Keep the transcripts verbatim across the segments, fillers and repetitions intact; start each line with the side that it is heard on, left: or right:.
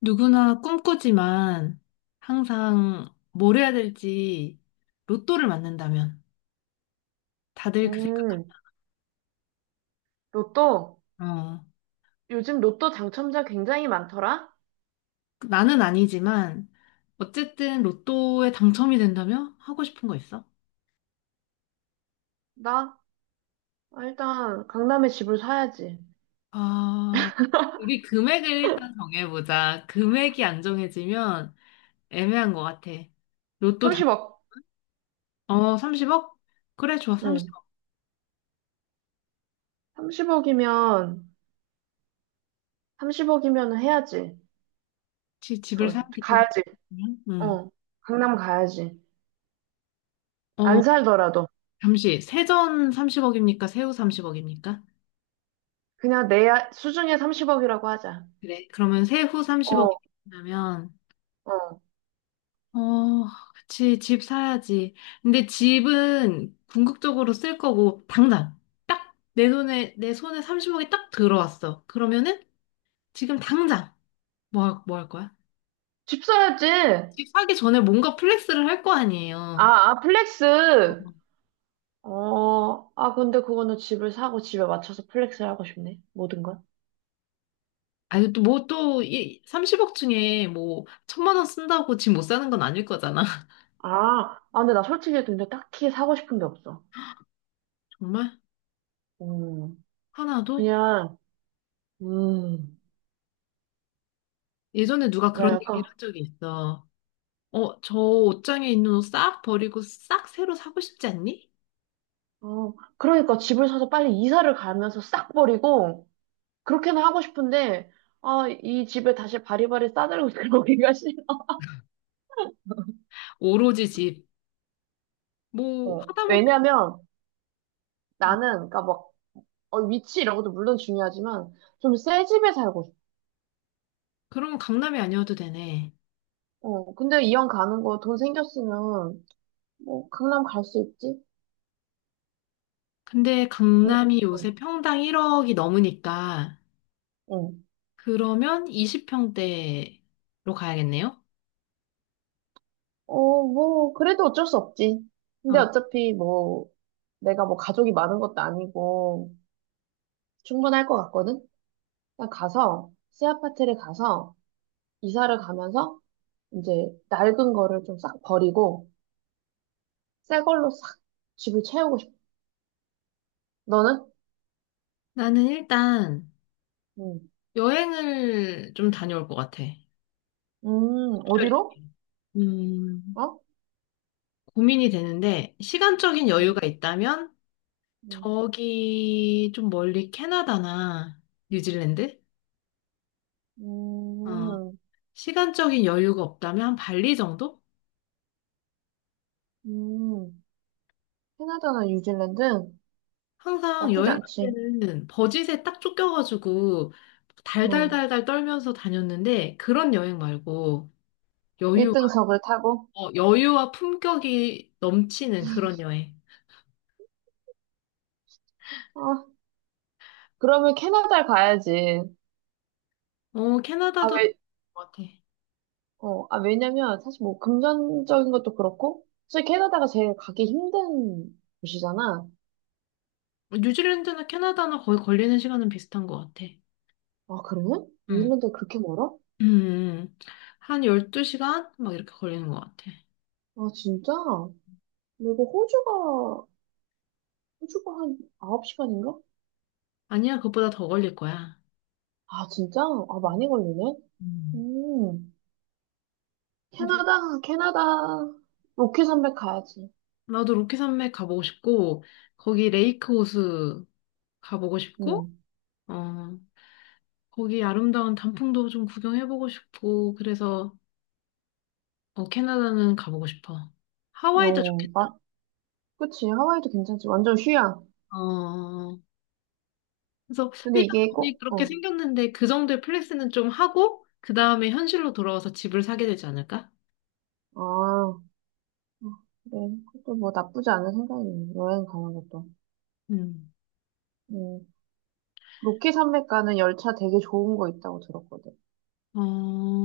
left: 누구나 꿈꾸지만 항상 뭘 해야 될지. 로또를 맞는다면 다들 그 생각,
right: 음, 로또?
left: 어,
right: 요즘 로또 당첨자 굉장히 많더라?
left: 나는 아니지만 어쨌든 로또에 당첨이 된다면 하고 싶은 거 있어?
right: 나? 아, 일단 강남에 집을 사야지.
left: 아, 우리 금액을 일단 정해보자. 금액이 안 정해지면 애매한 것 같아. 로또 당,
right: 삼십억.
left: 어, 삼십억? 그래, 좋아,
right: 응.
left: 삼십억.
right: 삼십억이면, 삼십억이면 해야지.
left: 지, 집을
right: 그거,
left: 사야겠지.
right: 가야지.
left: 응.
right: 어. 강남 가야지.
left: 어,
right: 안 살더라도.
left: 잠시, 세전 삼십억입니까? 세후 삼십억입니까?
right: 그냥 내 야- 수중에 삼십억이라고 하자.
left: 그래. 그러면 세후 삼십억이
right: 어,
left: 나면,
right: 어.
left: 어, 그치, 집 사야지. 근데 집은 궁극적으로 쓸 거고, 당장. 딱 내 손에, 내 손에 삼십억이 딱 들어왔어. 그러면은 지금 당장 뭐 할, 뭐 할 거야?
right: 집 사야지.
left: 집 사기 전에 뭔가 플렉스를 할 거 아니에요.
right: 아, 아, 플렉스. 어, 아, 근데 그거는 집을 사고 집에 맞춰서 플렉스를 하고 싶네. 모든 걸.
left: 아니, 또 뭐 또, 이 삼십억 중에 뭐, 천만 원 쓴다고 집 못 사는 건 아닐 거잖아.
right: 아, 아, 근데 나 솔직히 근데 딱히 사고 싶은 게 없어.
left: 정말?
right: 음,
left: 하나도?
right: 그냥, 음,
left: 예전에 누가
right: 나
left: 그런
right: 약간,
left: 얘기를 한 적이 있어. 어, 저 옷장에 있는 옷 싹 버리고 싹 새로 사고 싶지 않니?
right: 어, 그러니까 집을 사서 빨리 이사를 가면서 싹 버리고, 그렇게는 하고 싶은데, 아, 이 집에 다시 바리바리 싸들고 들어오기가 싫어.
left: 오로지 집. 뭐,
right: 어,
left: 하다못해.
right: 왜냐면
left: 음,
right: 나는, 그러니까 막, 어, 위치 이런 것도 물론 중요하지만, 좀 새 집에 살고 싶어.
left: 그럼 강남이 아니어도 되네.
right: 어, 근데 이왕 가는 거 돈 생겼으면, 뭐, 강남 갈 수 있지?
left: 근데
right: 응?
left: 강남이 요새 평당 일억이 넘으니까,
right: 응.
left: 그러면 이십 평대로 가야겠네요?
right: 어, 뭐, 그래도 어쩔 수 없지. 근데
left: 어,
right: 어차피 뭐, 내가 뭐 가족이 많은 것도 아니고, 충분할 것 같거든? 난 가서, 새 아파트를 가서, 이사를 가면서, 이제, 낡은 거를 좀 싹 버리고, 새 걸로 싹 집을 채우고 싶어. 너는?
left: 나는 일단
right: 응.
left: 여행을 좀 다녀올 것 같아.
right: 음,
left: 특별히
right: 어디로?
left: 음,
right: 어?
left: 고민이 되는데, 시간적인
right: 응.
left: 여유가 있다면,
right: 응.
left: 저기 좀 멀리 캐나다나 뉴질랜드?
right: 음,
left: 어,
right: 음.
left: 시간적인 여유가 없다면 한 발리 정도?
right: 음. 캐나다나 뉴질랜드?
left: 항상
right: 나쁘지
left: 여행 갈
right: 않지.
left: 때는 버짓에 딱 쫓겨가지고
right: 응.
left: 달달달달 떨면서 다녔는데 그런 여행 말고 여유가,
right: 일등석을 타고.
left: 어, 여유와 품격이 넘치는 그런 여행.
right: 아, 그러면 캐나다를 가야지.
left: 어,
right: 아,
left: 캐나다도 그런
right: 왜,
left: 것 같아.
right: 어, 아, 왜냐면 사실 뭐 금전적인 것도 그렇고, 사실 캐나다가 제일 가기 힘든 곳이잖아.
left: 뉴질랜드나 캐나다나 거의 걸리는 시간은 비슷한 것 같아.
right: 아, 그래?
left: 응.
right: 뉴질랜드 그렇게 멀어?
left: 음, 음. 한 열두 시간? 막 이렇게 걸리는 것 같아.
right: 아, 진짜? 그리고 호주가, 호주가 한 아홉 시간인가?
left: 아니야, 그것보다 더 걸릴 거야.
right: 아, 진짜? 아, 많이 걸리네?
left: 음.
right: 음, 캐나다, 캐나다, 로키 산맥 가야지.
left: 나도 로키 산맥 가보고 싶고, 거기 레이크 호수 가보고 싶고,
right: 음,
left: 어, 거기 아름다운 단풍도 좀 구경해보고 싶고, 그래서, 어, 캐나다는 가보고 싶어. 하와이도
right: 어,
left: 좋겠다.
right: 마, 그치. 하와이도 괜찮지. 완전 휴양.
left: 어, 그래서
right: 근데
left: 일단
right: 이게
left: 돈이
right: 꼭,
left: 그렇게
right: 어,
left: 생겼는데 그 정도의 플렉스는 좀 하고, 그 다음에 현실로 돌아와서 집을 사게 되지 않을까?
right: 아, 어, 그래. 그것도 뭐 나쁘지 않은 생각이네. 여행 가는 것도.
left: 음.
right: 음, 로키 산맥 가는 열차 되게 좋은 거 있다고 들었거든.
left: 어,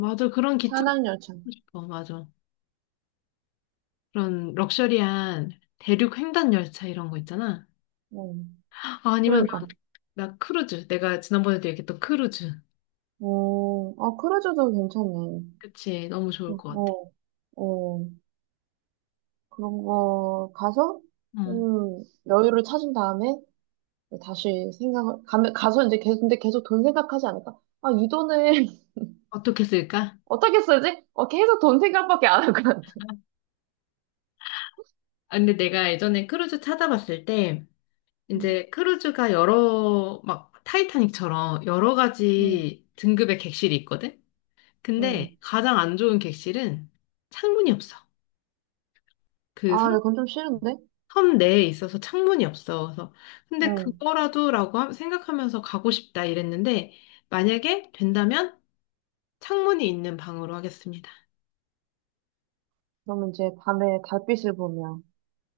left: 맞아. 그런 기차 타고
right: 산악 열차.
left: 싶어. 맞아. 그런 럭셔리한 대륙 횡단 열차 이런 거 있잖아.
right: 음,
left: 아니면
right: 그러니까.
left: 나 크루즈. 내가 지난번에도 얘기했던 크루즈.
right: 음, 어, 아, 크루즈도 괜찮네.
left: 그치. 너무 좋을 것 같아.
right: 어, 어, 그런 거 가서
left: 응.
right: 음, 여유를 찾은 다음에 다시 생각을 가 가서 이제 계속 근데 계속 돈 생각하지 않을까? 아, 이 돈을
left: 어떻게 쓸까?
right: 어떻게 쓰지? 어, 계속 돈 생각밖에 안 할 것 같아.
left: 아, 근데 내가 예전에 크루즈 찾아봤을 때,
right: 음,
left: 이제 크루즈가 여러, 막, 타이타닉처럼 여러
right: 음,
left: 가지 등급의 객실이 있거든? 근데
right: 음.
left: 가장 안 좋은 객실은 창문이 없어. 그
right: 아,
left: 섬,
right: 근데 그건 좀 싫은데?
left: 섬 내에 있어서 창문이 없어. 그래서, 근데
right: 음.
left: 그거라도라고 하- 생각하면서 가고 싶다 이랬는데, 만약에 된다면 창문이 있는 방으로 하겠습니다.
right: 그러면 이제 밤에 달빛을 보며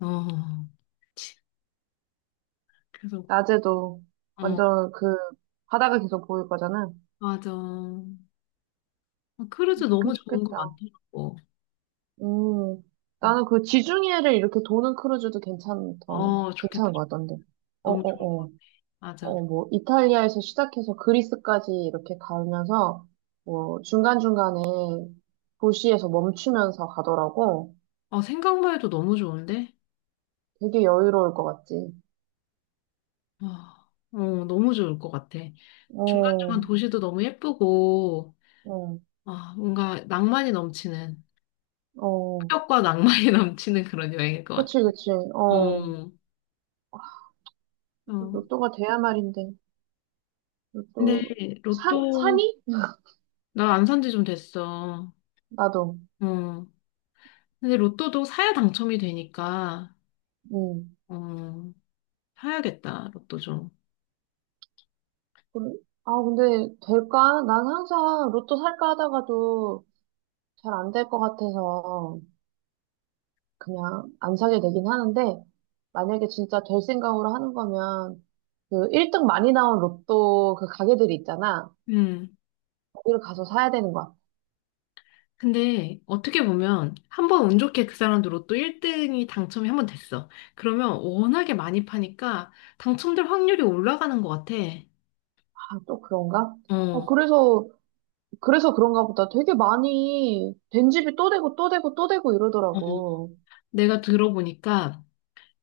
left: 어, 치, 그래서,
right: 낮에도
left: 어,
right: 완전 그 바다가 계속 보일 거잖아.
left: 맞아. 어, 크루즈 너무
right: 좋긴
left: 좋은 거
right: 좋겠다.
left: 많더라고.
right: 음,
left: 음.
right: 나는 그 지중해를 이렇게 도는 크루즈도 괜찮던,
left: 어, 좋겠다.
right: 괜찮은 것 같던데. 어,
left: 너무
right: 어,
left: 좋을 것
right: 어.
left: 같아. 맞아.
right: 어, 뭐, 이탈리아에서 시작해서 그리스까지 이렇게 가면서, 뭐, 중간중간에 도시에서 멈추면서 가더라고.
left: 어, 생각만 해도 너무 좋은데?
right: 되게 여유로울 것 같지.
left: 어, 어, 너무 좋을 것 같아. 중간중간
right: 어,
left: 도시도 너무 예쁘고,
right: 어,
left: 아, 뭔가 낭만이 넘치는,
right: 어.
left: 폭력과 낭만이 넘치는 그런 여행일 것 같아.
right: 그치, 그치. 어.
left: 어, 어.
right: 로또가 돼야 말인데.
left: 근데
right: 로또, 산,
left: 로또,
right: 산이?
left: 나 안 산지 좀 됐어.
right: 나도.
left: 어. 근데 로또도 사야 당첨이 되니까,
right: 음.
left: 어, 사야겠다, 로또 좀.
right: 근- 아, 근데 될까? 난 항상 로또 살까 하다가도 잘 안 될 것 같아서 그냥 안 사게 되긴 하는데 만약에 진짜 될 생각으로 하는 거면 그 일 등 많이 나온 로또 그 가게들이 있잖아.
left: 음.
right: 거기를 가서 사야 되는 거야.
left: 근데 어떻게 보면 한 번 운 좋게 그 사람도 로또 일 등이 당첨이 한 번 됐어. 그러면 워낙에 많이 파니까 당첨될 확률이 올라가는 것 같아.
right: 아, 또 그런가? 어,
left: 어,
right: 그래서, 그래서 그런가 보다. 되게 많이 된 집이 또 되고 또 되고 또 되고
left: 어.
right: 이러더라고.
left: 내가 들어보니까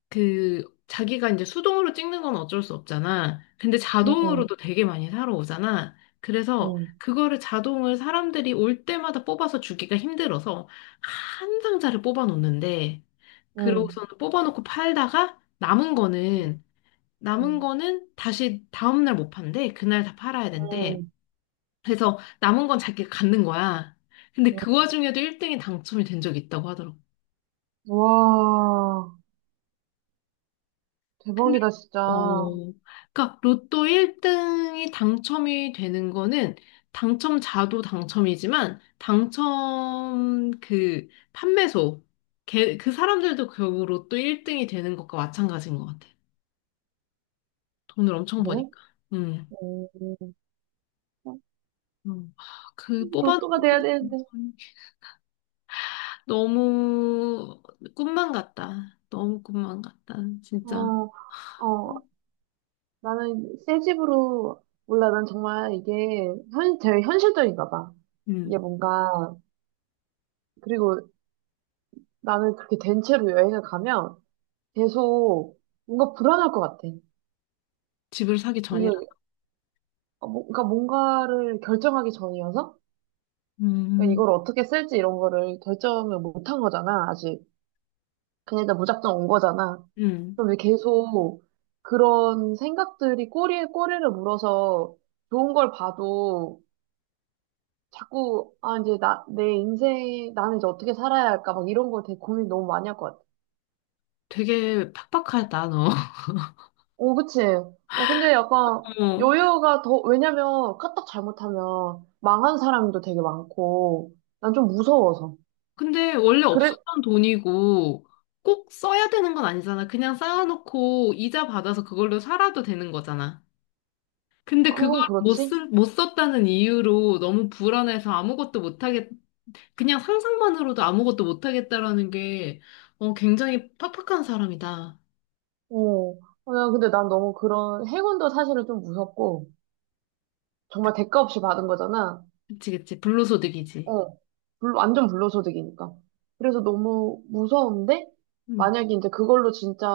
left: 그 자기가 이제 수동으로 찍는 건 어쩔 수 없잖아. 근데
right: 응, 응,
left: 자동으로도 되게 많이 사러 오잖아. 그래서
right: 응,
left: 그거를 자동을 사람들이 올 때마다 뽑아서 주기가 힘들어서 한 상자를 뽑아 놓는데
right: 응,
left: 그러고서는 뽑아 놓고 팔다가 남은
right: 응,
left: 거는 남은
right: 응,
left: 거는 다시 다음 날 못 판대. 그날 다 팔아야 된대.
right: 응.
left: 그래서 남은 건 자기가 갖는 거야. 근데 그
right: 응.
left: 와중에도 일 등이 당첨이 된 적이 있다고 하더라고.
right: 와,
left: 근데
right: 대박이다, 진짜.
left: 어, 그러니까 로또 일 등이 당첨이 되는 거는 당첨자도 당첨이지만 당첨 그 판매소 걔, 그 사람들도 결국 로또 일 등이 되는 것과 마찬가지인 것 같아. 돈을 엄청
right: 네?
left: 버니까. 음.
right: 오,
left: 음. 그
right: 로또가
left: 뽑아놓은 거에
right: 돼야 되는데.
left: 당첨이 너무 꿈만 같다. 너무 꿈만 같다. 진짜.
right: 어, 어, 나는 새 집으로, 몰라, 난 정말 이게 현, 되게 현실적인가 봐. 이게
left: 음.
right: 뭔가, 그리고 나는 그렇게 된 채로 여행을 가면 계속 뭔가 불안할 것 같아.
left: 집을 사기 전이라.
right: 이거, 어, 뭐- 그러니까 뭔가를 결정하기 전이어서? 그러니까
left: 음.
right: 이걸 어떻게 쓸지 이런 거를 결정을 못한 거잖아, 아직. 그냥 일단 무작정 온 거잖아.
left: 음.
right: 그럼 왜 계속 그런 생각들이 꼬리에 꼬리를 물어서 좋은 걸 봐도 자꾸, 아, 이제 나, 내 인생, 나는 이제 어떻게 살아야 할까, 막 이런 거 되게 고민 너무 많이 할 것 같아.
left: 되게 팍팍하다, 너.
right: 오 그치? 어, 근데 약간
left: 어.
right: 여유가 더, 왜냐면 까딱 잘못하면 망한 사람도 되게 많고, 난 좀 무서워서.
left: 근데 원래
right: 그래,
left: 없었던 돈이고 꼭 써야 되는 건 아니잖아. 그냥 쌓아놓고 이자 받아서 그걸로 살아도 되는 거잖아. 근데 그걸
right: 그건
left: 못
right: 그렇지?
left: 쓴, 못 썼다는 이유로 너무 불안해서 아무것도 못 하겠, 그냥 상상만으로도 아무것도 못 하겠다라는 게 어, 굉장히 팍팍한 사람이다.
right: 어. 어, 근데 난 너무 그런, 행운도 사실은 좀 무섭고, 정말 대가 없이 받은 거잖아.
left: 그치, 그치. 불로소득이지.
right: 어, 불- 완전 불로소득이니까. 그래서 너무 무서운데,
left: 음.
right: 만약에 이제 그걸로 진짜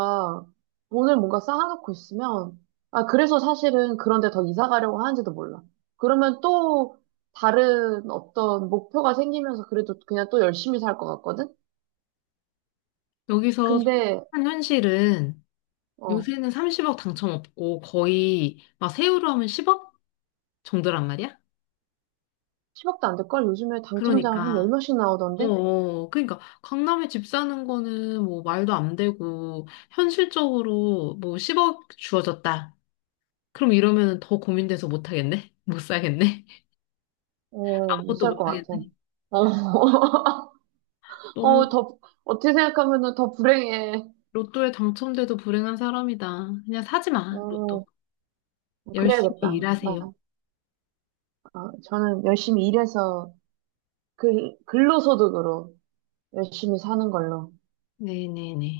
right: 돈을 뭔가 쌓아놓고 있으면, 아, 그래서 사실은 그런데 더 이사 가려고 하는지도 몰라. 그러면 또 다른 어떤 목표가 생기면서 그래도 그냥 또 열심히 살 것 같거든?
left: 여기서
right: 근데,
left: 한 현실은
right: 어,
left: 요새는 삼십억 당첨 없고 거의 막 세후로 하면 십억 정도란 말이야?
right: 십억도 안 될걸? 요즘에 당첨자 한 열
left: 그러니까
right: 몇씩
left: 어,
right: 나오던데?
left: 어. 그러니까 강남에 집 사는 거는 뭐 말도 안 되고 현실적으로 뭐 십억 주어졌다. 그럼 이러면 더 고민돼서 못 하겠네? 못 사겠네?
right: 어, 못
left: 아무것도
right: 살
left: 못
right: 것 같아.
left: 하겠네?
right: 어,
left: 너무
right: 어, 더, 어떻게 생각하면은 더 불행해.
left: 로또에 당첨돼도 불행한 사람이다. 그냥 사지 마, 로또.
right: 어.
left: 열심히
right: 그래야겠다. 나,
left: 일하세요.
right: 어, 저는 열심히 일해서 글, 근로소득으로 열심히 사는 걸로.
left: 네네네.